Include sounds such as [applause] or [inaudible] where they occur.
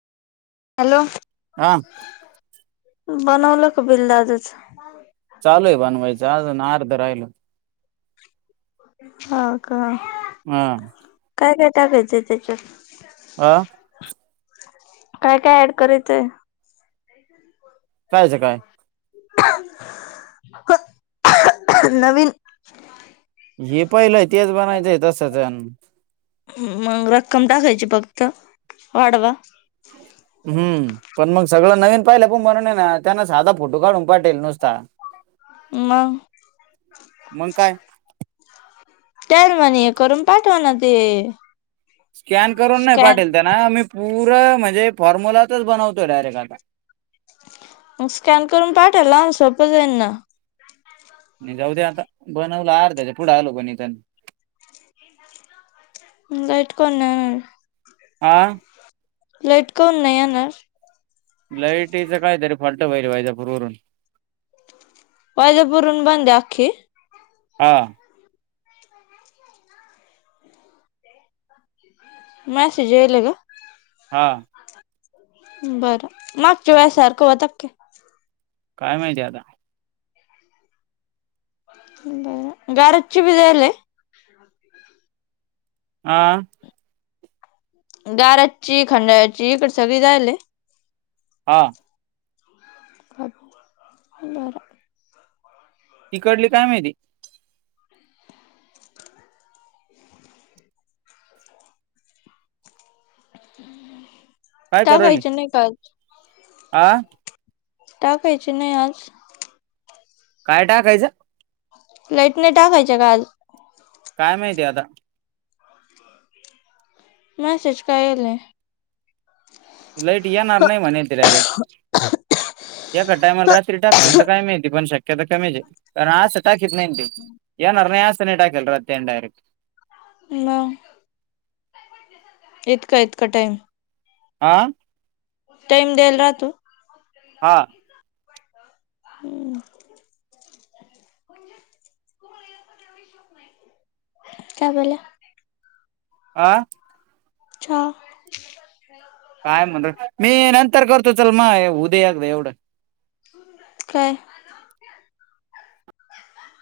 Hello आ. बनवलं का बिल दादाच? चालू आहे बनवायचं आज आर्ध राहिल. हा का. हम्म. काय काय टाकायच त्याच्यात? आ? काय काय ऍड करायचंय? कायचं काय. नवीन. हे पाहिलाय मग रक्कम टाकायची फक्त. त्त वाढवा. हम्म -पण मग सगळं नवीन पाहिलं पण म्हणून आहे ना त्यांना साधा फोटो काढून पाठवेलए नुसता. मंग? मग काय त्याल म्हणे हे करून पाठवा, ना ते- स्कॅन करून नाही स्कॅन पाठवेल त्यान. मी पुर म्हणजे फॉम्युलातच बनवतोए डायरेक्ट आता. मग स्कॅन करून पाठवायला आणि सोपं जाईल ना. नाही जाऊद्या आता. बनवलं अर्ध्याच्या पुढे आलो पण इथे [unintelligible] आ? लाईट कावून नाही येणार? लाईटीचं काय तरी फॉल्ट वईलए वैजापूरवरुन. वैजापूरहून बंदए आख्खी? हा. मा सिजयला ग. हा. बर. मागच्या वेळेसारखं होतात की. काय माहिती आता. बरं गारदची बी झालय. आ? गारजची खंडळ्याची सगळी जायलए? हा. [unintelligible] तिकडली काय माहिती. टाकायची नाही काही. आ? टाकायची नाही आज. काय टाकायचं? लाईट नाही टाकायच का आज? काय माहिती आता. म्यसेज काय आलाय? लाईट येणार नाही म्हणेेत ते डायरेक्ट. एखाद्या टायमाला रात्री टाप का पण शक्यता कमीच ए. कारण आस टाकीत नाही ना ते. येनार नाय असं स टाकेल राहत त्यानं डायरेक्ट. म. इतका इतका टाईम. आ? टाइम देल राहातो? हा. हम्म. काय बोला. आ? चहा - काय म्हणत. मी नंतर करतो चल मग हु दे एकदा एवढं. काय?